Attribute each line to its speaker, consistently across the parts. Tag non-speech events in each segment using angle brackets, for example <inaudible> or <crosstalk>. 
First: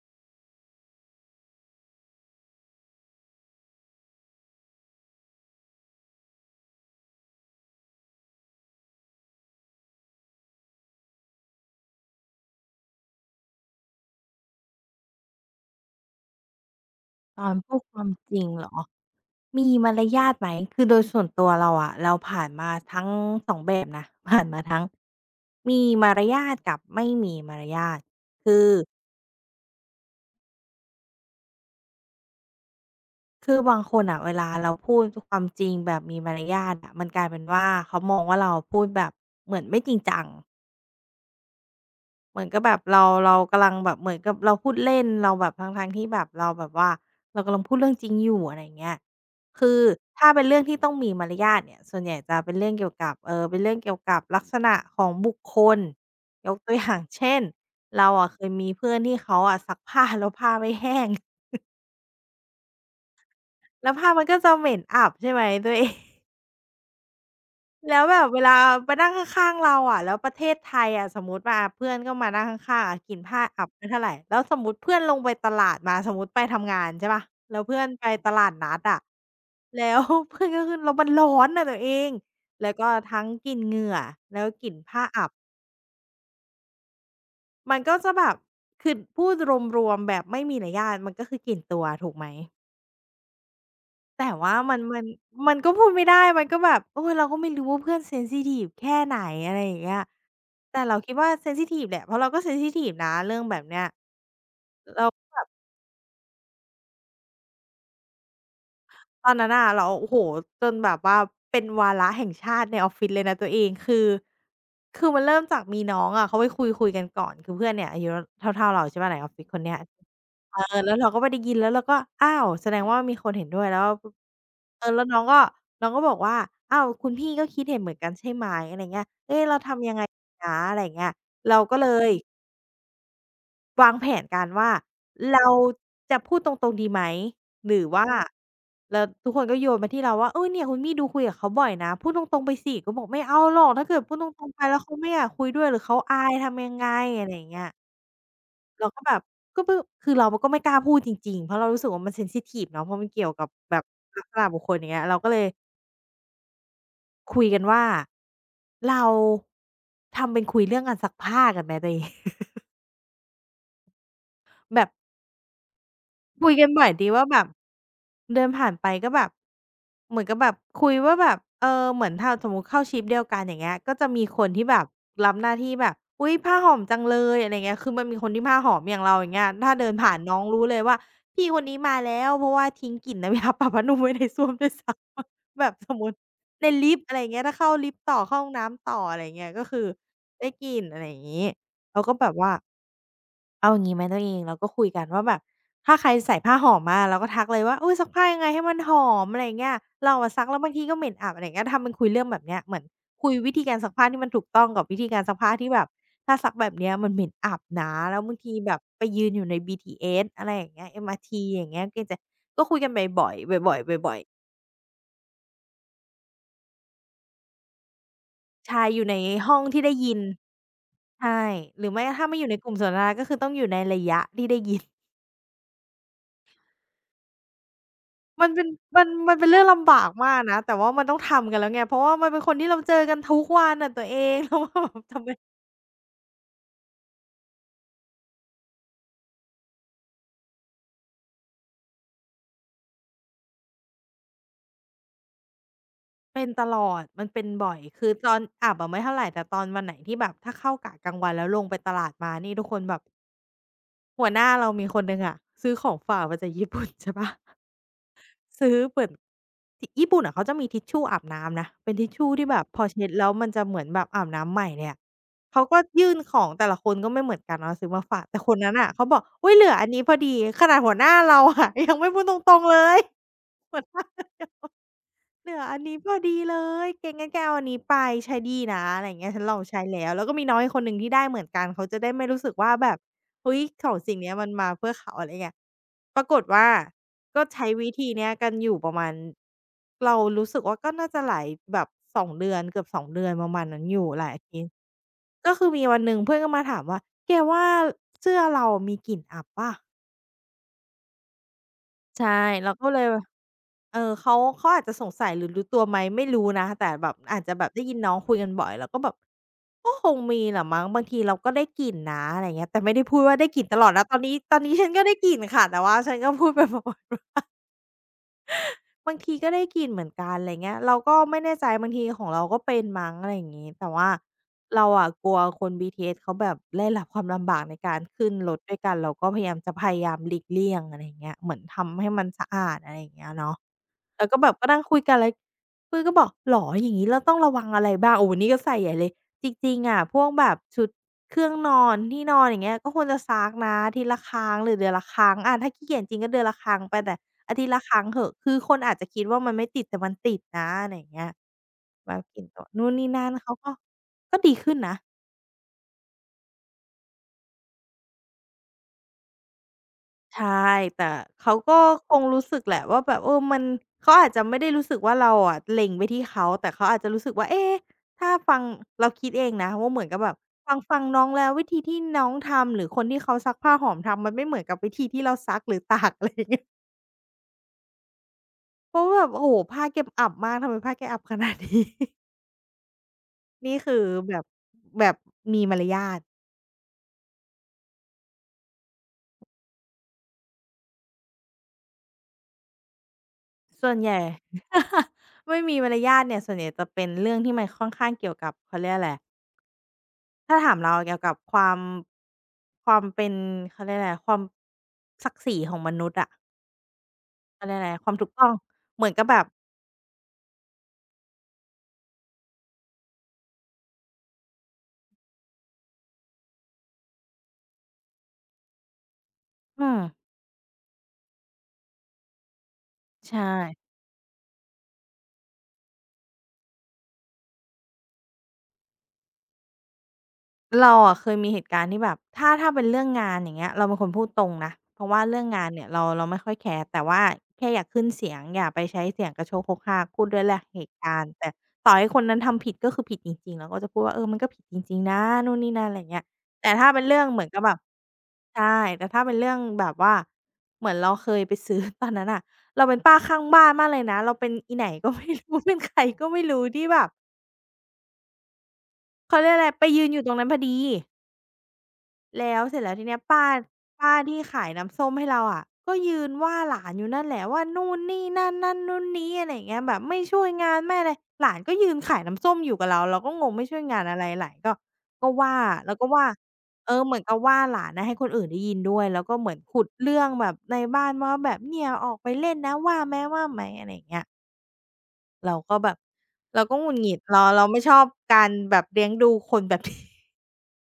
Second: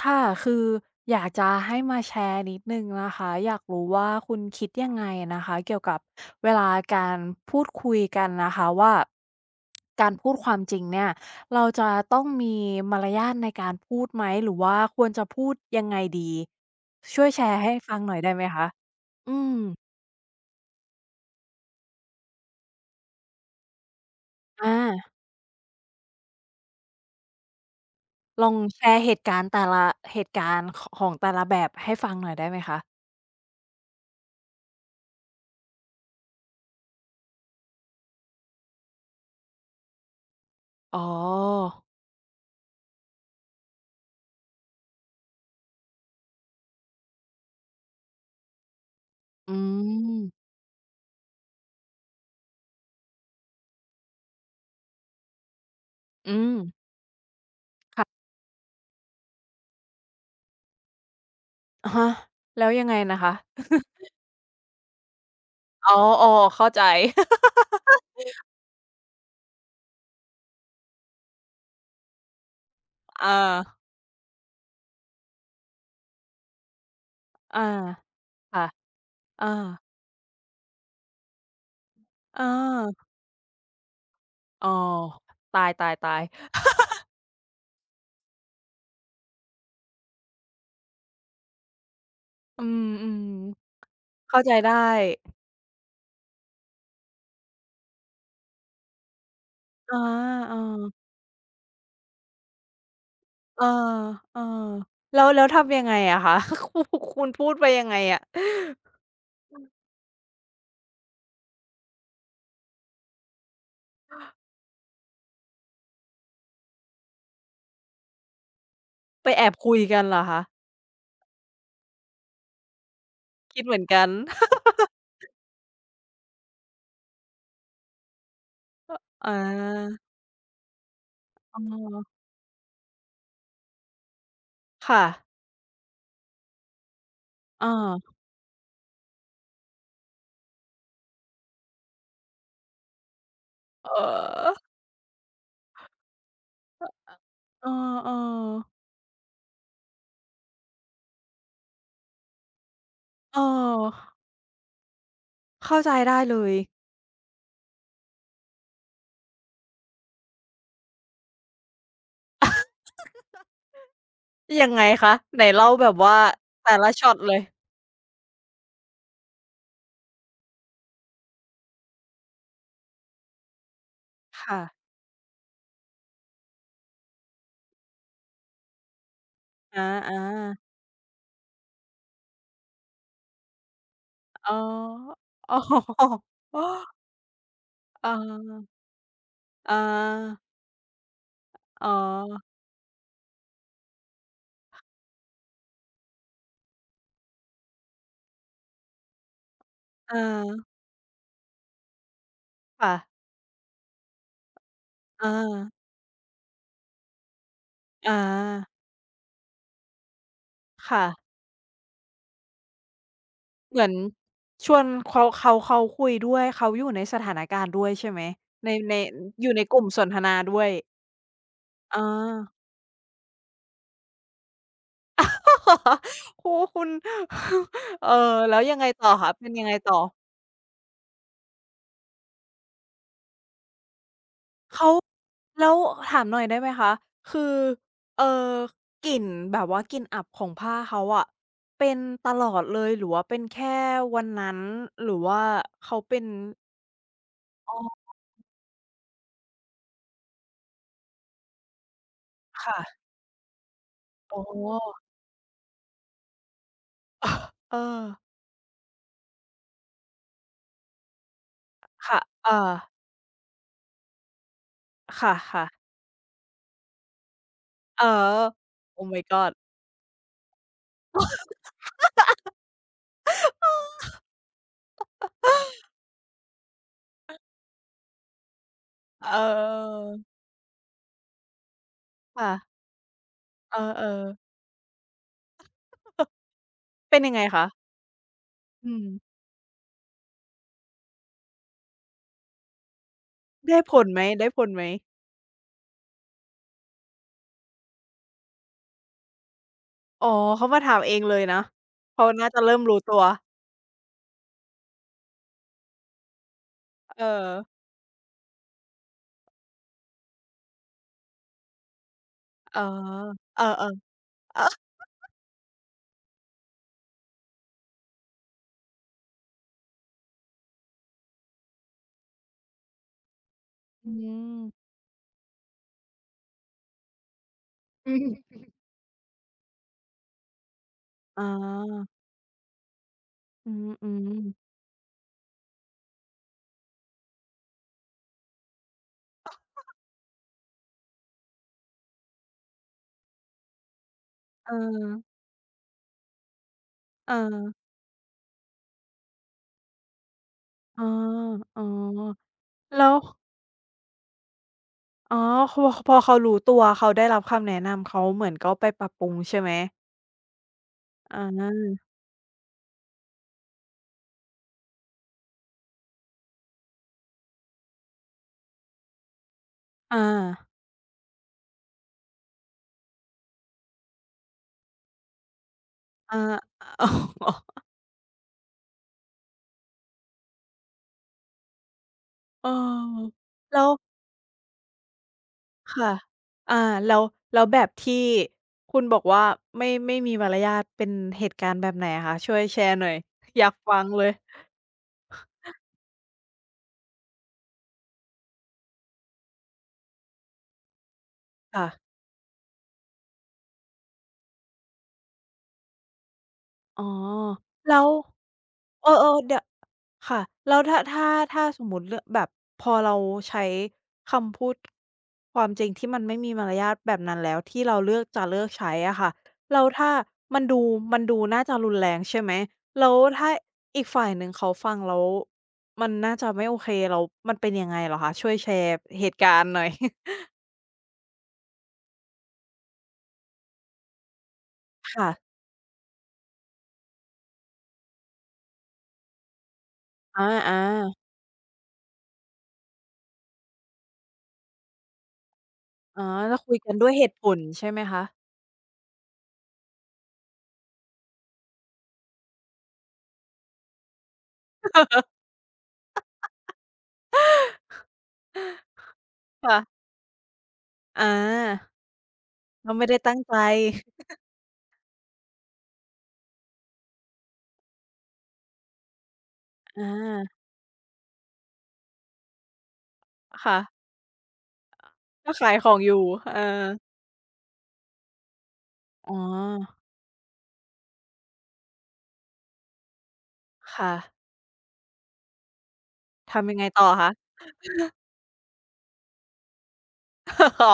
Speaker 1: ค่ะ คืออยากจะให้มาแชร์นิดหนึ่งนะคะ อยากรู้ว่าคุณคิดยังไงนะคะเกี่ยวกับเวลาการพูดคุยกันนะคะว่าการพูดความจริงเนี่ยเราจะต้องมารยาทในการพูดไหมหรือว่าควรจะพูดยังไงดีช่วย
Speaker 2: ต
Speaker 1: แช
Speaker 2: อน
Speaker 1: ร์ให้
Speaker 2: พูดค
Speaker 1: ฟัง
Speaker 2: วาม
Speaker 1: หน่อยได้
Speaker 2: จ
Speaker 1: ไห
Speaker 2: ริ
Speaker 1: ม
Speaker 2: งเหร
Speaker 1: คะ
Speaker 2: อ
Speaker 1: อืม
Speaker 2: มีมารยาทไหมคือโดยส่วนตัวเราอะเราผ่านมาทั้ง2แบบนะ <laughs> ผ่านมา
Speaker 1: อา
Speaker 2: ทั้งมีมารยาทกับไม่มีมารยาท
Speaker 1: ลอ
Speaker 2: คื
Speaker 1: ง
Speaker 2: อ
Speaker 1: แชร์เหตุการณ์แต่ละเหตุการณ์ขของแต่ละแบบให้ฟังหน่อยได้ไหมคะ
Speaker 2: คือบางคนน่ะเวลาเราพูดความจริงแบบมีมารยาทอะมันกลายเป็นว่าเขามองว่าเราพูดแบบเหมือนไม่จริงจัง
Speaker 1: อ๋อ
Speaker 2: เหมือนกับแบบเรากำลังแบบเหมือนกับเราพูดเล่นเราแบบทั้งๆที่แบบเราแบบว่าเรากำลังพูดเรื่องจริงอยู่อะไรอย่างเงี้ย
Speaker 1: อื
Speaker 2: คือถ้า
Speaker 1: ม
Speaker 2: เป็นเรื่องที่ต้องมีมารยาทเนี่ยส่วนใหญ่จะเป็นเรื่องเกี่ยวกับเป็นเรื่องเกี่ยวกับลักษณะของบุคคล
Speaker 1: อื
Speaker 2: ย
Speaker 1: ม
Speaker 2: กตัวอย่าง <laughs> เช่นเรา
Speaker 1: ค่ะ
Speaker 2: อะเคยมีเพื่อนที่เขาอะซักผ้าแล้วผ้าไม่แห้ง
Speaker 1: ฮะแล้วยังไงนะคะ
Speaker 2: แล้วผ้ามันก็จะเหม็นอับใช่ไหมตัวเอ
Speaker 1: อ๋
Speaker 2: ง
Speaker 1: ออ๋อเข้าใจ <laughs>
Speaker 2: แล้วแบบเวลาไปนั่งข้างๆเราอะแล้วประเทศไทยอะสมมุติว่าเพื่อนก็มานั่งข้างๆอะกลิน
Speaker 1: อา
Speaker 2: ผ้าอับไม่เท่าไรแล้วสมมุติเพื่อนลงไปตลาดมาสมมุติไปทำงานใช่เปล่าแล้
Speaker 1: อา
Speaker 2: วเพื่อนไปตลาด
Speaker 1: ค่ะ
Speaker 2: นัดอะ
Speaker 1: อา
Speaker 2: แล้ว <laughs> เพื่อนก็ขึ้นแล้วมันร้อนน่ะตัวเอง
Speaker 1: เ
Speaker 2: แล้วก็
Speaker 1: ออ
Speaker 2: ทั้งกลิ่นเหงื่อแล้วก
Speaker 1: อ๋อ
Speaker 2: ลิ่นผ้าอับ
Speaker 1: ตายๆๆ
Speaker 2: มันก็จะแบบคือพูดรวมๆแบบไม่มีนัยยะมันก็คือกลิ่นตัวถูกไหม
Speaker 1: <laughs> อืม
Speaker 2: แต่
Speaker 1: ๆเข้าใจ
Speaker 2: ว่า
Speaker 1: ได้
Speaker 2: มันมันก็พูดไม่ได้มันก็แบบโอยเราก็ไม่รู้ว่าเพื่อนเซนซิทิฟแค่ไหนอะไรอย่างเงี้
Speaker 1: อา
Speaker 2: ย
Speaker 1: เออ
Speaker 2: แต่เราคิดว่าเซนซิทิฟแหละเพราะเราก็เซนซิทิฟนะเรื่องแบ
Speaker 1: เอ
Speaker 2: บ
Speaker 1: อ
Speaker 2: เนี้ย
Speaker 1: เออ
Speaker 2: เรา
Speaker 1: แล้วทำยังไงอะคะ <laughs> คุณพูดไปยังไงอะ
Speaker 2: ตอนนั้นน่ะเราโอ้โฮจนแบบว่าเป็นวาระแห่งชาติในออฟฟิศเลยนะตัวเองคือมันเริ่มจากมีน้องอะเขาไปคุยๆกันก่อนคือเพื่อนเนี่ยอายุเท่าๆเราใช่เปล่าในอ
Speaker 1: ไป
Speaker 2: อฟฟิ
Speaker 1: แอ
Speaker 2: ศ
Speaker 1: บ
Speaker 2: คนเนี้
Speaker 1: คุ
Speaker 2: ย
Speaker 1: ยกันเหรอคะ
Speaker 2: เออแล้วเราก็ไม่ได้ยินแล้วเราก็อ้าวแสดงว่ามีคนเห็นด้
Speaker 1: คิ
Speaker 2: ว
Speaker 1: ด
Speaker 2: ย
Speaker 1: เห
Speaker 2: แล้
Speaker 1: มื
Speaker 2: ว
Speaker 1: อนกั
Speaker 2: ป
Speaker 1: น <laughs>
Speaker 2: เออแล้วน้องก็บอกว่าอ้าวคุณพี่ก็คิดเห็นเหมือนกันใช่ไหมอะไรเงี้ย
Speaker 1: อ
Speaker 2: เอ๊ะเราทำยัง
Speaker 1: า
Speaker 2: ไงดีนะอะไรอย่างเงี้ยเรา
Speaker 1: อ๋
Speaker 2: ก็เลย
Speaker 1: อ
Speaker 2: วางแผนกันว่า
Speaker 1: ค่ะ
Speaker 2: เราจะพูดตรงๆดีไหม
Speaker 1: อ
Speaker 2: หรือว่า
Speaker 1: า
Speaker 2: แล้วทุกคนก็โยนมาที่เราว่าเออเนี่ยคุณพี่ดูคุยกับเขาบ่อยนะพูดตรงๆไปสิก็บอกไม่เอาหรอกถ้า
Speaker 1: เอ
Speaker 2: เกิดพูดตรงๆ
Speaker 1: อ
Speaker 2: ไปแล้วเขาไม่อยากคุยด้วยหรือเขาอายทำยังไงอะไรอย่างเงี้ย
Speaker 1: เออๆ
Speaker 2: เราก็แบบก็เพิ่งคือเราก็ไม่กล้าพูดจริงๆ เพราะเรารู้สึกว่ามันเซนซิทิฟเนาะเพราะมันเกี่ยว
Speaker 1: เ
Speaker 2: กับแบบ
Speaker 1: ออ
Speaker 2: ลักษณะบุคคลอย่างเงี้ยเราก็เลย
Speaker 1: เข้าใจได้เลย
Speaker 2: คุยกันว่าเราทำเป็นคุยเรื่องการซักผ้ากันไหมตัวเอง <laughs>
Speaker 1: ยัง
Speaker 2: แบ
Speaker 1: ไง
Speaker 2: บ
Speaker 1: คะไหนเล่าแบบว่า
Speaker 2: คุยกัน
Speaker 1: แต่
Speaker 2: บ่อ
Speaker 1: ละ
Speaker 2: ยดี
Speaker 1: ช็อต
Speaker 2: ว่า
Speaker 1: เล
Speaker 2: แบ
Speaker 1: ย
Speaker 2: บเดินผ่านไปก็แบบเหมือนกับแบบคุยว่าแบบเออเหมือนถ้าสมมุติเข้าชิฟต์เดียวกันอย่างเงี้ยก็จะมีคน
Speaker 1: ค่ะ
Speaker 2: ที่แบบรับหน้าที่แบบอุ๊ยผ้าหอมจังเลยอะไรเงี้ยคือมันมีคนที่ผ้าหอมอย่างเราอย่างเงี้ยถ้า
Speaker 1: อ
Speaker 2: เดินผ่านน้อง
Speaker 1: า
Speaker 2: รู้เลยว่าพี่คนนี้มาแล้วเพราะว่าทิ้งกลิ่นน้ำยาปรับผ้านุ่มไว้ในส้
Speaker 1: ๆ
Speaker 2: ว
Speaker 1: อ๋
Speaker 2: ม
Speaker 1: อ
Speaker 2: ด้วยซ้ำ
Speaker 1: อ
Speaker 2: <laughs> แบบสม
Speaker 1: ๋อ
Speaker 2: มุติใน
Speaker 1: <laughs>
Speaker 2: ลิฟต์อะไรอย่างเงี้ยถ้าเข้าลิฟต์
Speaker 1: อา
Speaker 2: ต่อเข้าห้องน้ำต่ออะไรอย่างเงี้ยก็
Speaker 1: ออ
Speaker 2: คือได้
Speaker 1: า
Speaker 2: กลิ่นอะไรอย่างงี้
Speaker 1: อ๋อ
Speaker 2: เราก็แบบว่า เอาอย่างนี้ไหมตัวเองเราก็คุยกันว่าแบบถ้าใครใส่ผ้าหอมมาเราก็ทักเลยว่าอุ๊ยซักผ้ายังไงให้มันหอมอะไรอเงี้ย
Speaker 1: เอ
Speaker 2: เรา
Speaker 1: อ
Speaker 2: อะซักแล้วบางทีก็เหม็นอับอะไรเงี้ยทำเป็นคุยเรื่องแบบเนี้ยเหมือน
Speaker 1: ค่ะ
Speaker 2: คุยวิธีการซักผ้าที่มันถูกต้องกับวิธีการซั
Speaker 1: อา
Speaker 2: กผ้าที่แบบถ้าซักแบบเนี้ยมันเหม็นอับนะ
Speaker 1: อา
Speaker 2: แล้วบางทีแบบไปยืนอยู่ในบีทีเอสอะไรอย่างเงี้ย
Speaker 1: ค่ะ
Speaker 2: MRT อมอาร์ทีอย่างเงี้ยก็จะก็คุยกันบ่อยๆบ่อย
Speaker 1: เหมือน
Speaker 2: ๆบ่อยๆ
Speaker 1: ชวนเขาคุยด้วยเขาอยู่ในสถานการณ์ด้วยใช่ไหมใน
Speaker 2: ใชายอยู่ใน
Speaker 1: อยู่
Speaker 2: ห้อ
Speaker 1: ใน
Speaker 2: ง
Speaker 1: ก
Speaker 2: ที่
Speaker 1: ลุ่ม
Speaker 2: ได้
Speaker 1: สน
Speaker 2: ยิ
Speaker 1: ท
Speaker 2: น
Speaker 1: นาด้วย
Speaker 2: ใช่หรือไม่
Speaker 1: อา
Speaker 2: ถ้าไม่อยู่ในกลุ่มสนทนาก็คือต้องอยู่ในระยะที่ได้ยิน
Speaker 1: <laughs> โอ้โฮคุณ <laughs> เออ
Speaker 2: มัน
Speaker 1: แล้ว
Speaker 2: เป็น
Speaker 1: ยังไง
Speaker 2: มัน
Speaker 1: ต่อคะ
Speaker 2: มันเป็
Speaker 1: เป็
Speaker 2: น
Speaker 1: น
Speaker 2: เรื่อ
Speaker 1: ยั
Speaker 2: ง
Speaker 1: งไง
Speaker 2: ลำ
Speaker 1: ต่
Speaker 2: บา
Speaker 1: อ
Speaker 2: กมากนะแต่ว่ามันต้องทำกันแล้วไงเพราะว่ามันเป็นคนที่เราเจอกันทุกวันอะตัวเอง <laughs> เราก็แบ
Speaker 1: เขา
Speaker 2: บทำไม
Speaker 1: แล้วถามหน่อยได้ไหมคะคือเอ่อกลิ่นแบบว่ากลิ่นอับของผ้าเขาอะเป็นตลอดเลยหรือว่าเป็นแค่วันนั้นหรือว่าเขาเป็น
Speaker 2: เป็นตลอดมันเป็นบ่
Speaker 1: อ๋
Speaker 2: อยคื
Speaker 1: อ
Speaker 2: อตอนอาบอะไม่เท่าไรแต่ตอนวันไหนที่แบบถ้าเข้ากะกลางวันแล้วลงไปตลาดมานี่ทุกคนแบบ
Speaker 1: ค่ะ
Speaker 2: หัว
Speaker 1: อ๋
Speaker 2: ห
Speaker 1: อ
Speaker 2: น้าเรามีคนหนึ่งอะซื้อของฝากมาจากญี่ปุ่นใช่เปล่า
Speaker 1: เออ
Speaker 2: ซื้อเปิดนที่ญี่ปุ่นอะเขาจะมีทิชชู่อาบน้ำนะเป็นทิช
Speaker 1: ค่ะ
Speaker 2: ชู่ที่
Speaker 1: เออ
Speaker 2: แบบพอเช็ดแล้วมันจะเหมือนแบบอาบน้ำใหม่เลยอะ
Speaker 1: ค
Speaker 2: เขา
Speaker 1: ่ะ
Speaker 2: ก็ยื่นของแต่ละคนก็ไม่เหมือนกันเนาะซื้อ
Speaker 1: ๆ
Speaker 2: มา
Speaker 1: เออ
Speaker 2: ฝากแต่คนนั้นน่ะเขา
Speaker 1: Oh
Speaker 2: บอก
Speaker 1: my
Speaker 2: อุ๊
Speaker 1: god
Speaker 2: ยเหลืออันนี้พอดีขนาดหัวหน้าเราอะ <laughs> ยังไม่พูดตรงๆเลย เหลืออันนี้พอดีเลยเกงงั้นแกเอาอันนี้ไปใช้ดีนะอะไรอย่าง
Speaker 1: เ
Speaker 2: เงี้ยฉันลองใช้แล้
Speaker 1: ออ
Speaker 2: วแล้วก็มีน้องอีกคนหนึ่งที่ได้เหมือนกันเขาจะได้ไม่รู้สึ
Speaker 1: ค่ะ
Speaker 2: กว่าแบบเฮ้ย
Speaker 1: เอ
Speaker 2: ของสิ่ง
Speaker 1: อ
Speaker 2: เนี้ย
Speaker 1: ๆ
Speaker 2: มันมาเพื่อเขาอะไรเงี้ยปรากฏว่า
Speaker 1: เป็นยัง
Speaker 2: ก็
Speaker 1: ไงคะ
Speaker 2: ใช้วิธีเนี้ยกันอยู่ป
Speaker 1: อื
Speaker 2: ระมา
Speaker 1: ม
Speaker 2: ณเรารู้สึกว่าก็น่าจะหลายแบบสองเดือนเกือบสองเดือนประมาณ
Speaker 1: ได้
Speaker 2: นั้น
Speaker 1: ผ
Speaker 2: อยู่
Speaker 1: ลไหม
Speaker 2: หลายอาทิตย์ก็คือมีวันหนึ่งเพื่อนก็มาถามว่าแกว่าเสื้อเรามีกลิ่นอับเปล่า
Speaker 1: อ๋อเขามาถามเองเลยนะเขา
Speaker 2: ใช่
Speaker 1: น่าจะ
Speaker 2: เรา
Speaker 1: เริ่ม
Speaker 2: ก็เล
Speaker 1: รู้
Speaker 2: ย
Speaker 1: ตัว
Speaker 2: เออเขาอาจจะสงสัยหรือรู้ตัวไหมไม่รู้นะแต่แบบ
Speaker 1: เออ
Speaker 2: อาจจะแบบได้ยินน้องคุยกันบ่อยเราก็แบบก็คงมีแหละมั้งบางทีเราก็ได้กลิ่นนะอะไรอย่างเงี้ย
Speaker 1: อ๋
Speaker 2: แต่
Speaker 1: อ
Speaker 2: ไม่ได้พูดว่าได้ก
Speaker 1: เอ
Speaker 2: ลิ่
Speaker 1: อ
Speaker 2: นต
Speaker 1: ๆ
Speaker 2: ลอดนะตอนนี้ตอ
Speaker 1: เอ
Speaker 2: น
Speaker 1: อ
Speaker 2: นี้ฉันก็ได้กลิ่นค่ะแต่ว่าฉันก็พูดไปแบบว่า <laughs> บางทีก็ได้กลิ่นเหมือนกันอะไรเงี้ยเราก็ไม่แน่ใจบางทีของเราก็เป็นมั้งอะไรอย่างงี้แต่ว่า
Speaker 1: อื
Speaker 2: เรา
Speaker 1: ม
Speaker 2: อะกลัวคน BTS เขาแบบได้รับความลำบากในการ
Speaker 1: อื
Speaker 2: ขึ้นรถ
Speaker 1: ม
Speaker 2: ด้วยกันเราก็พยายามจะพยายามหลีกเลี่ยงอะไรอย่างเงี้ย
Speaker 1: อ๋อ
Speaker 2: เหมือนทำให้มันสะอาดอะไรอย่างเงี้ยเนาะ
Speaker 1: อื
Speaker 2: แล้วก็
Speaker 1: ม
Speaker 2: แบบก็
Speaker 1: ๆ
Speaker 2: นั่งคุยกันแล้วปื้อก็บอกเหรออย่างงี้เราต้องระวังอะไรบ้างโอ้โฮนี่ก็ใส่ใหญ่เลยจริงๆอะพวกแบบชุดเครื่องนอนที่นอนอย่างเงี้ยก็ควรจะซักนะอาทิตย์ละครั้งห
Speaker 1: เอ
Speaker 2: รือเดือนละ
Speaker 1: อ
Speaker 2: ครั้งอะถ้าขี้เกียจจริงๆก็เดือนละครั้งไปแต่
Speaker 1: เอ
Speaker 2: อาทิตย์ละ
Speaker 1: อ
Speaker 2: ครั้งเหอะคือคนอาจจะคิดว่ามันไม่ติดแต่มันติดนะอะไรอ
Speaker 1: อ๋อ
Speaker 2: ย่างเงี้ย
Speaker 1: อ๋อ
Speaker 2: แบบกลิ่นตัวนู่นนี่
Speaker 1: แล้ว
Speaker 2: นั่นเขาก็ดีขึ้นนะ
Speaker 1: อ๋อพอเขารู้ตัวเขาได้รับคำแนะนำเขาเหมือนก็ไปปรับปรุงใช่ไหม
Speaker 2: ใช่แต่
Speaker 1: อา
Speaker 2: เขาก็คงรู้สึกแหละว่าแบบเออมันเขาอาจจะไม่ได้รู้สึกว่าเราอะเล็งไปที่เขาแต่เขาอาจจะรู้สึกว่าเอ๊ะถ้าฟังเราคิดเองนะว่าเหมือนกับ
Speaker 1: อา
Speaker 2: แบบฟังน้องแล้ววิธีที่น้องทำหรือคนที่เขาซักผ้าหอมทำมันไม่เหมือนกับวิธีที่เราซักหรือตากอะไร
Speaker 1: อา
Speaker 2: อย่างเงี้ย
Speaker 1: อ๋อ
Speaker 2: เพราะแบบโอ้โฮผ้าแกอับมากทำไมผ้าแกอับขนาดนี้ <laughs>
Speaker 1: เออ
Speaker 2: นี่
Speaker 1: แล้ว
Speaker 2: คือแบบ <laughs> แบบมีมารยา
Speaker 1: ค่ะ
Speaker 2: ท
Speaker 1: อาแล้วแบบที่คุณบอกว่าไม่มีมารยาทเป็นเหตุการณ์แบบไหนอะคะช่วยแชร์หน่อยอยาก
Speaker 2: ส่วน
Speaker 1: ฟัง
Speaker 2: ใหญ่
Speaker 1: เลย
Speaker 2: <laughs> ไม่มีมารยาทเนี่ยส่วนใหญ่ <laughs> จะเป็นเรื่องที่มันค่อนข้างเกี่ยวกับเขาเรียกอะไร ถ้าถามเราเกี่ยวกับความ
Speaker 1: ค่ะ
Speaker 2: ความเป็นเขาเรียกอะไรความศักดิ์ศรีของมนุษย์อะ
Speaker 1: อ๋อ
Speaker 2: เขาเรียกอะไร
Speaker 1: แล้
Speaker 2: ค
Speaker 1: ว
Speaker 2: วามถูกต้องเห
Speaker 1: เอ
Speaker 2: มือน
Speaker 1: อ
Speaker 2: กับแบบ
Speaker 1: ๆเดี๋ยวค่ะแล้วถ้าถ้าสมมุติเลือกแบบพอเราใช้คำพูดความจริงที่มันไม่มีมารยาทแบบนั้นแล้วที่เราเลือกจะเลือกใช้อะค่ะแล้
Speaker 2: อื
Speaker 1: ว
Speaker 2: ม
Speaker 1: ถ้ามันดูน่าจะรุนแรงใช่ไหมแล้ว
Speaker 2: ใช
Speaker 1: ถ้า
Speaker 2: ่
Speaker 1: อีกฝ่ายหนึ่งเขาฟังแล้วมันน่าจะไม่โอเคแล้วมันเป็นยังไงเหรอคะช่วยแชร์เหตุการณ์หน่อย
Speaker 2: เราอะเคยมีเหตุการณ์ที่แบบถ้าเป็นเรื่องงานอย่างเงี้ยเราเป็นคนพูดตรงนะเพราะว่า
Speaker 1: ค่ะ
Speaker 2: เรื่องงานเนี่ยเราไม่ค่อยแคร์แต่ว่าแค่อยากขึ้นเสียงอย่าไปใช้เสียงกระโชกโฮกฮากพูดด้
Speaker 1: อ
Speaker 2: วยแหละเห
Speaker 1: า
Speaker 2: ตุการ
Speaker 1: ๆ
Speaker 2: ณ์แต่ต่อให้คนนั้นทำผิดก็คือผิดจริงๆเราก็จะพูดว่าเออมันก็ผิดจริงๆนะนู่นนี่นั่นอะไรอย่างเงี้
Speaker 1: อ๋อ
Speaker 2: ย
Speaker 1: แล้ว
Speaker 2: แต่
Speaker 1: คุย
Speaker 2: ถ้า
Speaker 1: กัน
Speaker 2: เป็น
Speaker 1: ด้วย
Speaker 2: เรื่อ
Speaker 1: เห
Speaker 2: ง
Speaker 1: ตุ
Speaker 2: เห
Speaker 1: ผ
Speaker 2: มือนกั
Speaker 1: ล
Speaker 2: บแบบ
Speaker 1: ใช่ไหมคะ
Speaker 2: ใช่แต่ถ้าเป็นเรื่องแบบว่าเหมือนเราเคยไปซื้อ <laughs> ตอนนั้นน่ะเราเป็นป้าข้างบ้านมากเลยนะเราเป็นอีไหนก็ไม่รู้ <laughs> เป็นใครก็ไม่รู้ที่แบบเขาเรียกอะไรไป
Speaker 1: ค่ะ
Speaker 2: ยืนอยู่ตรงนั้นพอดี
Speaker 1: อา
Speaker 2: แล้วเสร็จแล้
Speaker 1: เรา
Speaker 2: วที
Speaker 1: ไม่
Speaker 2: เนี้
Speaker 1: ได้
Speaker 2: ย
Speaker 1: ตั้ง
Speaker 2: ป้า
Speaker 1: ใจ
Speaker 2: ป้าที่ขายน้ำส้มให้เราอะก็ยืนว่าหลานอยู่นั่นแหละว่านู่นนี่นั่นนั่นนู่นนี้อะไรอย่างเงี้ยแบบ
Speaker 1: อา
Speaker 2: ไม่ช่วยงานไม่อะไรหลานก็ยืนขายน้ำส้มอยู่กับเราเราก็งงไม่ช่
Speaker 1: ค่ะ
Speaker 2: วยงานอะไรหลานก็
Speaker 1: ก็
Speaker 2: ว่า
Speaker 1: ขายข
Speaker 2: แล้
Speaker 1: อ
Speaker 2: ว
Speaker 1: ง
Speaker 2: ก็
Speaker 1: อยู่
Speaker 2: ว่า
Speaker 1: เออ
Speaker 2: เออเหมือนกับว่าหลานน่ะให้คนอื่นได้ยินด้วยแล้ว
Speaker 1: อ๋อ
Speaker 2: ก็เหมือนขุดเรื่องแบบในบ้านว่าแบบเนี่ยออกไปเล่นนะว่าแม่ว่าไหมอะไรอย่าง
Speaker 1: ค่ะ
Speaker 2: เงี้ยเราก็แบบเรา
Speaker 1: ทำ
Speaker 2: ก็
Speaker 1: ยัง
Speaker 2: ห
Speaker 1: ไง
Speaker 2: งุด
Speaker 1: ต่
Speaker 2: ห
Speaker 1: อ
Speaker 2: งิด
Speaker 1: คะ
Speaker 2: เราไม่ชอบการแบบเลี้ยงดูคนแบบนี้
Speaker 1: <laughs> อ๋อ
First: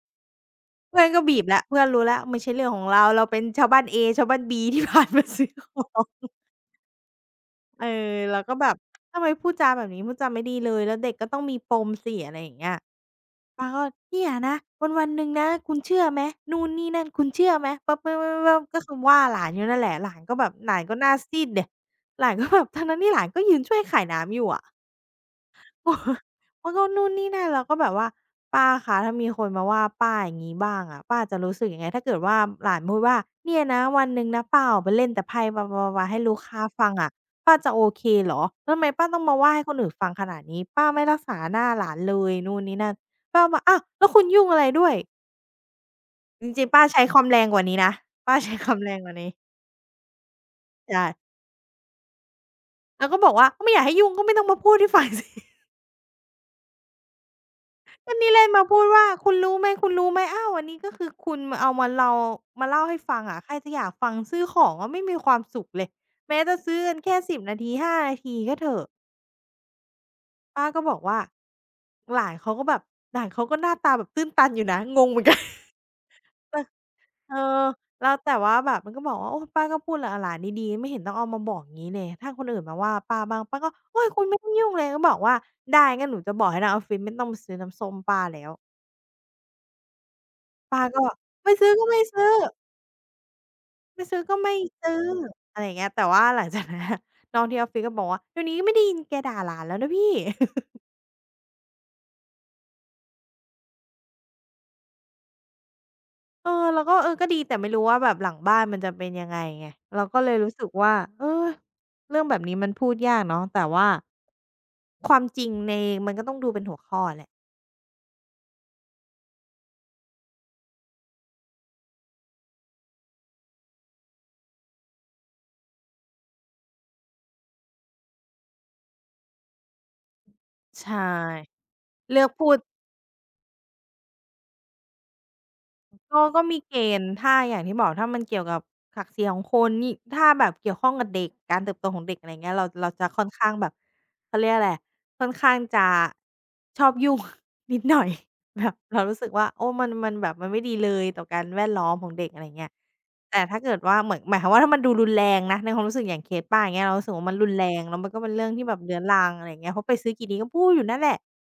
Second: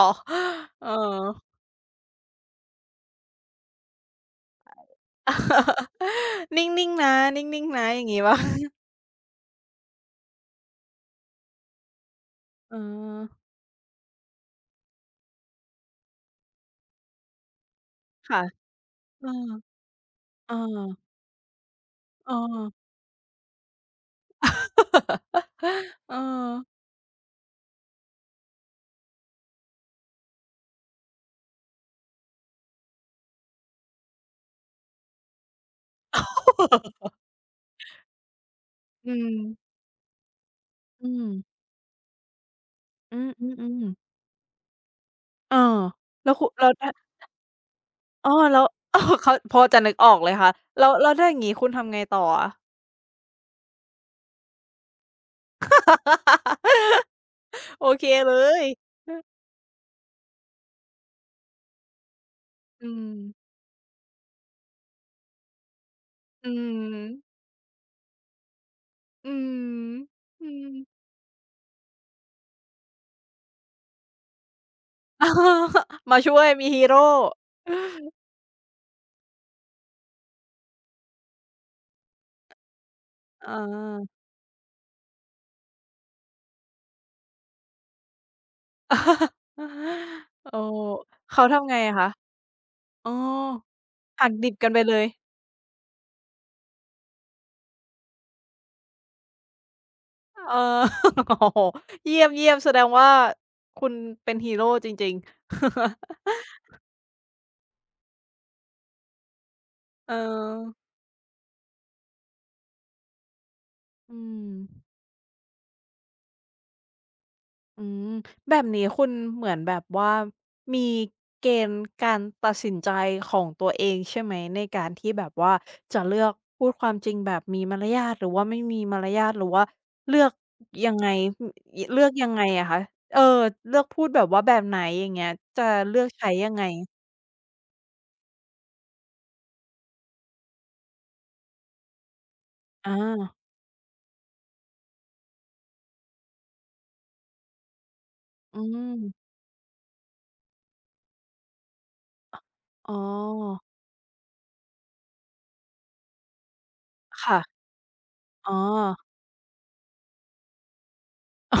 Speaker 1: เออ
Speaker 2: เพื่อนก็บีบแล้วเพื่อนรู้แล้วไม่ใช่เรื่องของเราเราเป็นชาวบ้านเอชาวบ้านบีที่ <laughs> ผ่านมาซื้อของ
Speaker 1: <laughs> นิ่งๆนะนิ่งๆ
Speaker 2: เอ
Speaker 1: นะอย่าง
Speaker 2: อ
Speaker 1: งี้เปล่า
Speaker 2: เราก็แบบทำไมพูดจาแบบนี้พูดจาไม่ดีเลยแล้วเด็กก็ต้องมีปมสิอะไรอย่างเงี้ย
Speaker 1: เออ
Speaker 2: ป้าก็เนี่ยนะวันๆหนึ่งนะคุณเชื่อไหมนู่นนี่นั่นคุณเชื่อไหมปั๊บๆ
Speaker 1: ค่ะ
Speaker 2: ๆๆก็คือว่า
Speaker 1: เออ
Speaker 2: หลานอยู่นั่นแหละหลานก็แบ
Speaker 1: เออ
Speaker 2: บหลานก็หน้าซีดดิหลา
Speaker 1: เอ
Speaker 2: นก็แบ
Speaker 1: อ
Speaker 2: บทั้งๆที่หลานก็ยืนช่วยขายน้ำอยู่อะ <laughs> โอ้
Speaker 1: <laughs> เออ
Speaker 2: มันก็นู่นนี่นั่นเราก็แบบว่าป้าคะถ้ามีคนมาว่าป้าอย่างงี้บ้างอะป้าจะรู้สึกยังไงถ้าเกิดว่าหลานพูดว่าเนี่ยนะวันหนึ่งนะป้าออกไปเล่นแต่ไพ่บลาๆๆๆให้ลูกค้าฟังอะป้าจะโอเคเหรอแล้วทำไมป้า
Speaker 1: อื
Speaker 2: ต้องมาว่าให้ค
Speaker 1: ม
Speaker 2: นอื่นฟังขนาดนี้ป้าไม่
Speaker 1: อื
Speaker 2: รัก
Speaker 1: ม
Speaker 2: ษาหน้าหลานเลยนู่นนี่นั่น
Speaker 1: อื
Speaker 2: ป้าบอกอ้า
Speaker 1: ม
Speaker 2: ว
Speaker 1: ๆ
Speaker 2: แล้ว
Speaker 1: ๆ
Speaker 2: คุณยุ่งอะไรด้วย
Speaker 1: เออแล้ว
Speaker 2: จ
Speaker 1: คุณ
Speaker 2: ริ
Speaker 1: แล้
Speaker 2: ง
Speaker 1: ว
Speaker 2: ๆป้า
Speaker 1: ถ้า
Speaker 2: ใช้ความแรงกว่านี้นะ
Speaker 1: อ้อ
Speaker 2: ป้าใช้
Speaker 1: แล้
Speaker 2: ค
Speaker 1: ว
Speaker 2: วามแร
Speaker 1: <laughs> อ้
Speaker 2: ง
Speaker 1: อ
Speaker 2: กว่านี้
Speaker 1: เขาพอจะนึกออกเลยค่ะแล้ว
Speaker 2: ใช่
Speaker 1: ถ้าอย่างงี้คุณทำไงต่ออะ
Speaker 2: เราก็บอกว่าก็ไม่อยากให้ยุ่งก็ไม่ต้องมาพูดให้ฟัง <laughs> สิ
Speaker 1: <laughs> โอเค
Speaker 2: ว็นนี้
Speaker 1: เล
Speaker 2: เลย
Speaker 1: ย
Speaker 2: มาพูดว่า
Speaker 1: อื
Speaker 2: คุณรู้ไหมคุณรู้ไหมอ้าววันนี้ก็คือคุณมาเอามาเรามาเล่า
Speaker 1: ม
Speaker 2: ให้ฟังอะใครจะอยากฟังซื้อของก็ไม่มีความสุขเลยแม้
Speaker 1: อื
Speaker 2: จะซื้อกัน
Speaker 1: ม
Speaker 2: แค่10นาที5นาทีก็เถอะ
Speaker 1: อืมอื
Speaker 2: ป้า
Speaker 1: ม
Speaker 2: ก็บอกว่าหลานเขาก็แบบหลานเขาก็หน้าตาแบบตื้นตันอยู่นะงงเหมื
Speaker 1: <laughs>
Speaker 2: อ
Speaker 1: อ๋
Speaker 2: น
Speaker 1: อ
Speaker 2: กัน
Speaker 1: มาช่วยมีฮีโร่
Speaker 2: เออ
Speaker 1: <laughs>
Speaker 2: แล้วแต่ว่าแบบมันก็บอกว่าโอ้ป้าก็พูดกับหลานดีๆไม่เห็นต้องเอามาบอกงี้เลยถ้าคนอื่นมาว่าป้าบ้าง
Speaker 1: อา
Speaker 2: ป้าก็โอ๊ยคุณไม่ต้องยุ่งเลยก็บอกว่าได้งั้นหนูจะบอกให้ทางออฟฟิศไม่ต้องมาซื้อน้ำส้มป้าแล้ว
Speaker 1: โออ
Speaker 2: ป้าก็
Speaker 1: เขา
Speaker 2: ไม่ซื้
Speaker 1: ทำ
Speaker 2: อ
Speaker 1: ไง
Speaker 2: ก็
Speaker 1: อะ
Speaker 2: ไม่
Speaker 1: คะ
Speaker 2: ซื้อ
Speaker 1: อ๋อ
Speaker 2: ไม่ซื้อ
Speaker 1: หัก
Speaker 2: ก็
Speaker 1: ดิ
Speaker 2: ไม่
Speaker 1: บกันไป
Speaker 2: ซื้
Speaker 1: เล
Speaker 2: อ
Speaker 1: ย
Speaker 2: อะไรอย่างเงี้ยแต่ว่าหลังจากนั้น <laughs> น้องที่ออฟฟิศก็บอกว่าเดี๋ยวนี้ไม่ได้ยินแกด่าหลานแล้วนะพี่
Speaker 1: เอ
Speaker 2: <laughs>
Speaker 1: อ <laughs> โอ้โฮเยี่ยมๆแสดงว่าคุณเป็นฮีโร่จริงๆ <laughs>
Speaker 2: เออเราก็เออก็ดีแต่ไม่รู้ว่าแบบหลังบ้านมันจะเป็นยังไงไงเรา
Speaker 1: เออ
Speaker 2: ก็เลยรู้สึกว่าเออเรื่องแบบนี้มันพูดยากเนาะแต่ว่า
Speaker 1: อืม
Speaker 2: ความจริงในมันก็ต้องดูเป็นหัวข้อแหละ
Speaker 1: อืมแบบนี้คุณเหมือนแบบว่ามีเกณฑ์การตัดสินใจของตัวเองใช่ไหมในการที่แบบว่าจะเลือกพูดความจริงแบบมีมารยาทหรือว่าไม่มีมารยาทหรือว่าเลือกยังไง
Speaker 2: ใช่
Speaker 1: อเลือก
Speaker 2: เลือ
Speaker 1: ยั
Speaker 2: ก
Speaker 1: งไง
Speaker 2: พูด
Speaker 1: อะคะเออเลือกพูดแบบว่าแบบไหนอย่างเงี้ยจะเลือก
Speaker 2: ก็
Speaker 1: ใช้
Speaker 2: ก็
Speaker 1: ยัง
Speaker 2: มี
Speaker 1: ไง
Speaker 2: เกณฑ์ถ้าอย่างที่บอกถ้ามันเกี่ยวกับศักดิ์ศรีของคนนี่ถ้าแบบเกี่ยวข้องกับเด็กการเติบโตของเด็กอะไรเงี้ยเราเรา
Speaker 1: อา
Speaker 2: จะค่อนข้างแบบเขาเรียกอะไรค่อนข้างจะชอบยุ่ง <laughs> นิดหน่อย
Speaker 1: อื
Speaker 2: แบบเรารู้สึก
Speaker 1: ม
Speaker 2: ว่าโอ้มันมันแบบมันไม่ดีเลยต่อการแวดล้อมของเด็กอะไรเงี้ย
Speaker 1: อ๋อ
Speaker 2: แต่ถ้าเกิดว่าเหมือนหมายความว่าถ้ามันดูรุนแรงนะในความรู้สึกอย่างเคสป้าอย่างเงี้ยเรารู้สึกว่ามัน
Speaker 1: ค่ะ
Speaker 2: รุนแรงแล้วมันก็เป็นเรื่อง
Speaker 1: อ๋อ
Speaker 2: ที่แบบเรื้อรังอะไรอเงี้ยเพราะไปซื้อกี่ทีก็พูดอยู่นั่นแหละ
Speaker 1: <laughs> อ๋อ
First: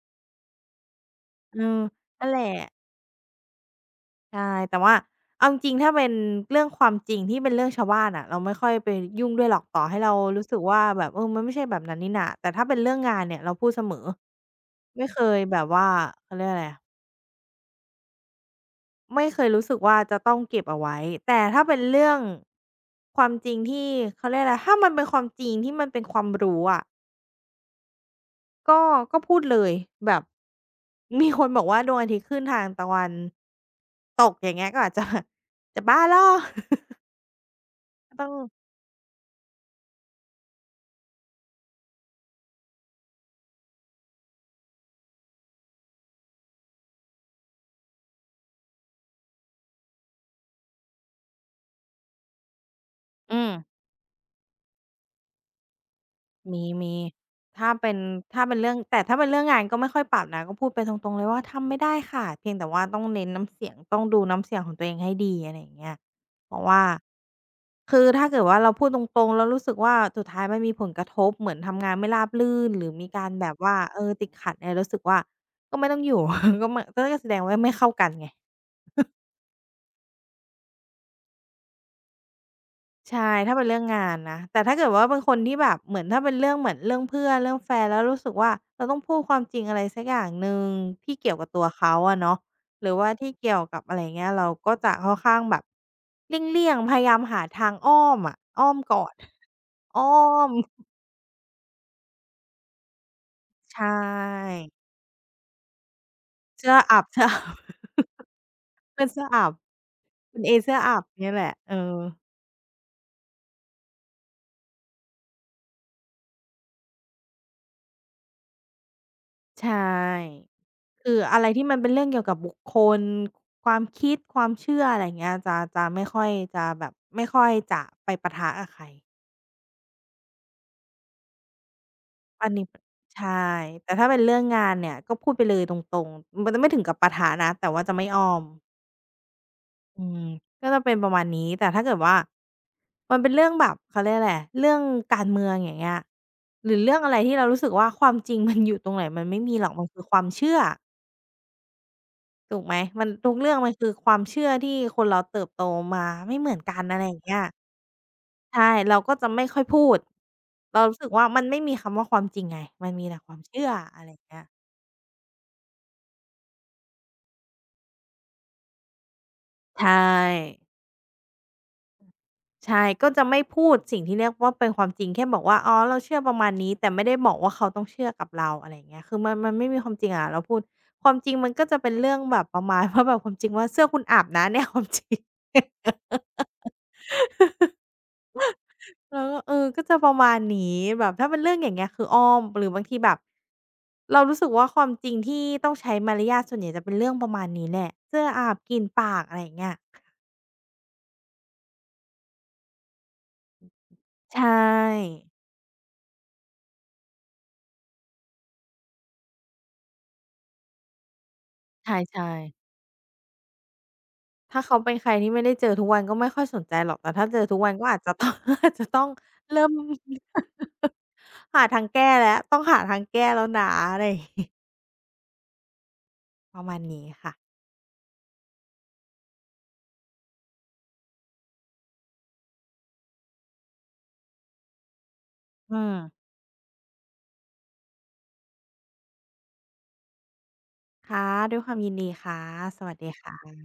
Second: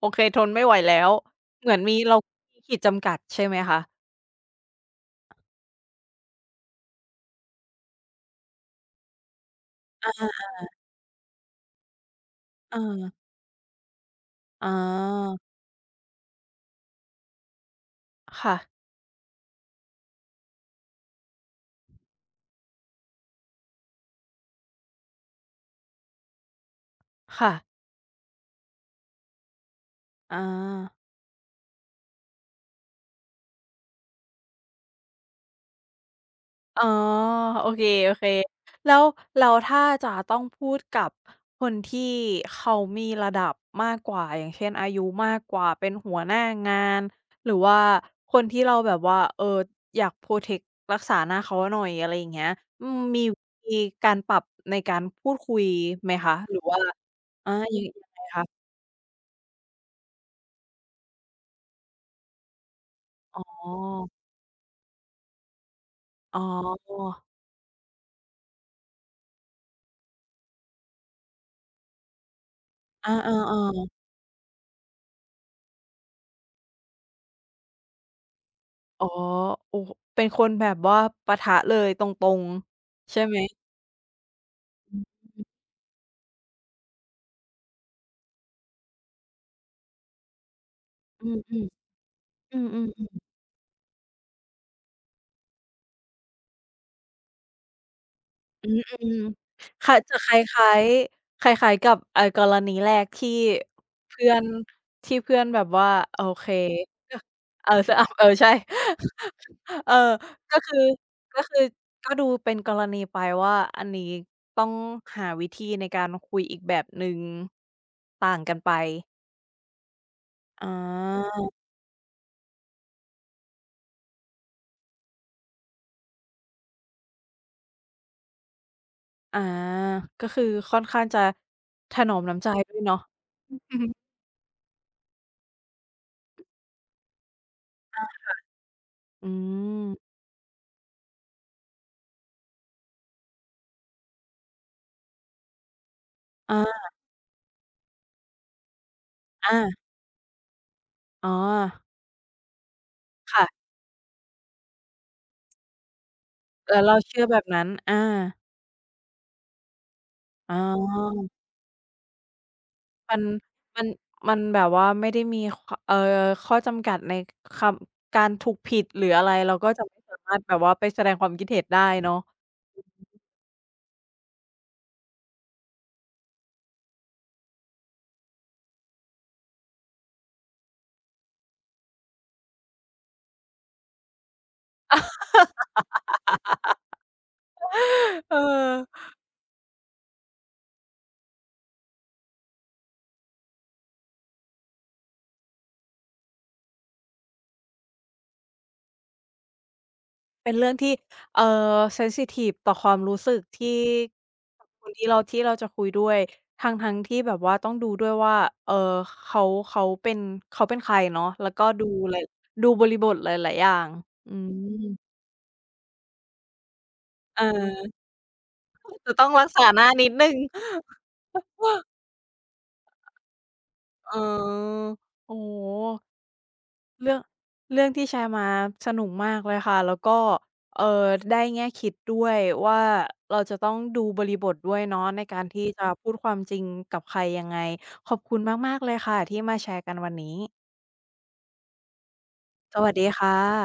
Speaker 1: โอเคทนไม่ไหวแล้ว
Speaker 2: เอ
Speaker 1: เหมือ
Speaker 2: อ
Speaker 1: นมีเรา
Speaker 2: นั่นแหละ
Speaker 1: มีขีดจำกัดใช่ไหมคะ
Speaker 2: ใช่ แต่ว่าเอาจริงๆถ้าเป็นเรื่องความจริงที่เป็นเรื่องชาวบ้านอะเราไม่ค่อยไปยุ่งด้วยหรอกต่อให้เรา
Speaker 1: อา
Speaker 2: รู้สึกว่าแบบเออมันไม่ใช่แบบนั้นนี่นาแต่ถ้าเป็
Speaker 1: เอ
Speaker 2: นเรื่อง
Speaker 1: อ
Speaker 2: งานเนี่ยเราพูดเสมอ
Speaker 1: อ๋อ
Speaker 2: ไม่เคยแบบว่าเขาเรียกอะไรอะ
Speaker 1: ค่ะ
Speaker 2: ไม่เคยรู้สึกว่าจะต้องเก็บเอาไว้แต่ถ้าเป็นเรื่องความจริงที่เขาเรียกอะไรถ้ามันเป็นความจริงที่มันเป็นความรู้อะ
Speaker 1: ค่ะ
Speaker 2: ก็ก็พูดเลยแบบ
Speaker 1: อา
Speaker 2: <laughs> มีคนบอกว่าดวงอาทิตย์ขึ้นทางตะวันตกอย่างเงี้ยก็อาจจะ <laughs> แบบจะบ้าเหรอ <laughs>
Speaker 1: อ๋อโอเ
Speaker 2: ก็
Speaker 1: ค
Speaker 2: ต้อง
Speaker 1: ๆแล้วถ้าจะต้องพูดกับคนที่เขามีระดับมากกว่าอย่างเช่นอายุมากกว่าเป็นหัวหน้างานหรือว่าคนที่เราแบบว่าเอออยากโพรเทกต์รักษาหน้าเขาหน่อยอะไรอย่างเงี้ยอืมมี
Speaker 2: อื
Speaker 1: วิ
Speaker 2: ม
Speaker 1: ธีการปรับในการพูดคุยไหมคะหรือว่า
Speaker 2: มี
Speaker 1: อา
Speaker 2: ๆถ้า
Speaker 1: ยัง
Speaker 2: เป็น
Speaker 1: ยังไง
Speaker 2: ถ้า
Speaker 1: คะ
Speaker 2: เป็นเรื่องแต่ถ้าเป็นเรื่องงานก็ไม่ค่อยปรับนะก็พูดไปตรงๆเลยว่าทำไม่ได้ค่ะเพียงแต่ว่าต้องเน้น
Speaker 1: อ๋
Speaker 2: น้ำเสี
Speaker 1: อ
Speaker 2: ยงต้องดูน้ำเสียงของตัวเองให้ดีอะไรอย่างเงี้ย
Speaker 1: อ๋
Speaker 2: เพราะว่า
Speaker 1: อ
Speaker 2: คือถ้าเกิดว่าเราพูดตรงๆแล้วรู้สึกว่าสุดท้ายมันมีผลกระทบเหมือนทำงานไม่ราบรื่นหรือมี
Speaker 1: อา
Speaker 2: การแบบว่า
Speaker 1: ๆๆ
Speaker 2: เออติดขัดเนี่ยรู้สึกว่าก็ไม่ต้องอยู่ <laughs> ก็ไมก็แสดงว่าไม่เข้ากันไง
Speaker 1: อ๋อโอ้โฮเป็นคนแบบว่าปะทะเลยตรงๆ
Speaker 2: ใช่
Speaker 1: ใช่ไหม
Speaker 2: ถ้าเป็นเรื่องงานนะแต่ถ้าเกิด
Speaker 1: อื
Speaker 2: ว่าเป็น
Speaker 1: ม
Speaker 2: คนที่แบบเหมือนถ้าเป็นเรื่องเหมือนเรื่องเพื่อนเรื่องแฟนแล้วรู้สึกว่าเราต้องพูดความจริงอะไรสักอย่างหนึ่งที่
Speaker 1: อื
Speaker 2: เกี่ยว
Speaker 1: ม
Speaker 2: กับ
Speaker 1: อื
Speaker 2: ตั
Speaker 1: ม
Speaker 2: วเขาอะเนาะ
Speaker 1: อืม
Speaker 2: หรือ
Speaker 1: อื
Speaker 2: ว่า
Speaker 1: ม
Speaker 2: ที่เกี่ยวกับอะไรอย่างเงี้ยเราก็จะค่อนข้างแบบเลี่ยงๆพยายามหาทางอ้อมอะอ้
Speaker 1: อื
Speaker 2: อมก่อ
Speaker 1: ม
Speaker 2: น
Speaker 1: ๆค่ะ
Speaker 2: อ้อ
Speaker 1: จะค
Speaker 2: ม
Speaker 1: ล้ายๆคล้ายๆกับกรณีแรกที่
Speaker 2: ใช
Speaker 1: เพื่อน
Speaker 2: ่
Speaker 1: แบบว่าโอเค
Speaker 2: เสื้ออับ
Speaker 1: <laughs>
Speaker 2: <laughs>
Speaker 1: ก็
Speaker 2: เสื้ออับ
Speaker 1: เออสอา <laughs> เออใช่
Speaker 2: เป็นเสื้ออับ
Speaker 1: <laughs> เออ
Speaker 2: เป็น
Speaker 1: ก็
Speaker 2: เสื้
Speaker 1: คื
Speaker 2: อ
Speaker 1: อ
Speaker 2: อับเนี่ย
Speaker 1: ก็
Speaker 2: แหละ
Speaker 1: คือ
Speaker 2: เออ
Speaker 1: ก็ดูเป็นกรณีไปว่าอันนี้ต้องหาวิธีในการคุยอีกแบบหนึ่งต่างกันไป
Speaker 2: ใช่
Speaker 1: อา
Speaker 2: คืออะไรที่มันเป็นเรื่องเกี่ยวกับบุคคลความคิดความเชื่ออะไรอย่างเงี้ยจะไม่ค่อยจะแบบไม่ค่อยจะไปปะทะกับใคร
Speaker 1: อาก็คือค่อนข้างจะถนอมน้ำ
Speaker 2: อั
Speaker 1: ใจ
Speaker 2: นนี้ป
Speaker 1: ด้วยเนาะ
Speaker 2: ใช่
Speaker 1: อือฮึ
Speaker 2: แต่ถ้าเป็นเรื่องงานเนี่ยก็พูดไปเลยตรงๆมันจะไม่ถึงกับปะทะนะแต่ว่าจะไม่อ้อม
Speaker 1: อืม
Speaker 2: อืมก็จะเป็นประมาณนี้แต่ถ้าเกิดว่ามันเป็นเรื่องแบบเขาเรียกอะไรอะเรื่องการเมืองอย่างเงี้ยหรือ
Speaker 1: อา
Speaker 2: เรื่องอะไรที่เรารู้สึกว่าความจริงมันอยู่ตรงไหนมันไม่มี
Speaker 1: อา
Speaker 2: หรอกมันคือความเชื่อ
Speaker 1: อ๋อ
Speaker 2: ถูกไหมมันทุกเรื่อง
Speaker 1: ค่ะ
Speaker 2: มันคือความเชื่อที่คนเราเติบโตมาไม่เหมือนกั
Speaker 1: แล้
Speaker 2: น
Speaker 1: ว
Speaker 2: อะ
Speaker 1: เรา
Speaker 2: ไรอย่า
Speaker 1: เชื่
Speaker 2: ง
Speaker 1: อ
Speaker 2: เงี้
Speaker 1: แบ
Speaker 2: ย
Speaker 1: บนั้นอา
Speaker 2: ใช่เราก็จะไม่ค่อยพูด
Speaker 1: อ๋
Speaker 2: เรารู้สึก
Speaker 1: อ
Speaker 2: ว่ามันไม่มีคำว่าความจริงไงมันมี
Speaker 1: มั
Speaker 2: แต่
Speaker 1: น
Speaker 2: ความเชื่อ
Speaker 1: มัน
Speaker 2: อะไรอย่างเงี้ย
Speaker 1: แบบว่าไม่ได้เอ่อข้อจำกัดในคำการถูกผิดหรืออะไรเราก็จะ
Speaker 2: ใช่
Speaker 1: ไม่สามารถแบบว่าไปแสดงความคิดเห็นได้เนาะ
Speaker 2: ใช่ก็จะไม่พูดสิ่งที่เรียกว่าเป็นความจริงแค่บอกว่าอ๋อเราเชื่อประมาณนี้แต่ไม่ได้บอกว่าเขาต้องเชื่อกับเราอะไรอย่างเงี้ยคือมันไม่มีความจริงอะเราพูดความจริงมันก็จะเป็นเรื่องแบบประมาณ <laughs> ว่าแบบความจริงว่าเสื้อคุณอาบนะเนี่ยความจริง
Speaker 1: เออ
Speaker 2: แล้วก็เออก็จะประมาณนี้แบบถ้าเป็นเรื่องอย่างเงี้ยคืออ้อมหรือบางทีแบบเรารู้สึกว่าความจริงที่ต้องใช้มารยาทส่วนใหญ่จะเป็นเรื่องประมาณนี้แหละเสื้ออาบกลิ่นปากอะไรอย่างเงี้ย
Speaker 1: เป็นเรื่องที่เอ่อเซนซิทิฟต่อความรู้สึกที่
Speaker 2: ใช
Speaker 1: กับคนที่
Speaker 2: ่
Speaker 1: เราจะคุยด้วยทั้งๆที่แบบว่าต้องดูด้วยว่าเอ่อเขาเป็นใครเนาะแล้วก็หลาย
Speaker 2: ใช่
Speaker 1: ดู
Speaker 2: ๆ
Speaker 1: บริบทหลายๆอย่างอื
Speaker 2: ถ้าเขาเป็นใค
Speaker 1: ม
Speaker 2: รที่ไม่ได้เจอทุกวันก็ไม่ค่อยสนใจหรอกแต่ถ้าเจ
Speaker 1: เ
Speaker 2: อทุกวันก็อาจ
Speaker 1: ออ
Speaker 2: จะต้อง <laughs> อาจจะต้อง
Speaker 1: จะต้องรัก
Speaker 2: เริ่
Speaker 1: ษา
Speaker 2: ม
Speaker 1: หน้านิดหนึ่ง
Speaker 2: หาทางแก้แล้วต้องหาทางแก้แล้วนะอะไร
Speaker 1: เ
Speaker 2: อย่างงี้
Speaker 1: ออโอ้โฮ
Speaker 2: ประมาณนี้
Speaker 1: เรื่อง
Speaker 2: ค่ะ
Speaker 1: ที่แชร์มาสนุกมากเลยค่ะแล้วก็เอ่อได้แง่คิดด้วยว่าเราจะต้องดูบริบทด้วยเนาะในการที่
Speaker 2: อื
Speaker 1: จะ
Speaker 2: ม
Speaker 1: พูดความจริงกับใครยังไงขอบคุณมากๆเลยค่ะที่มาแชร์กันวันนี้
Speaker 2: ค่ะด้วยความยินดีค่ะ
Speaker 1: ส
Speaker 2: ส
Speaker 1: วั
Speaker 2: วั
Speaker 1: ส
Speaker 2: ส
Speaker 1: ดี
Speaker 2: ดี
Speaker 1: ค่ะ
Speaker 2: ค่ะ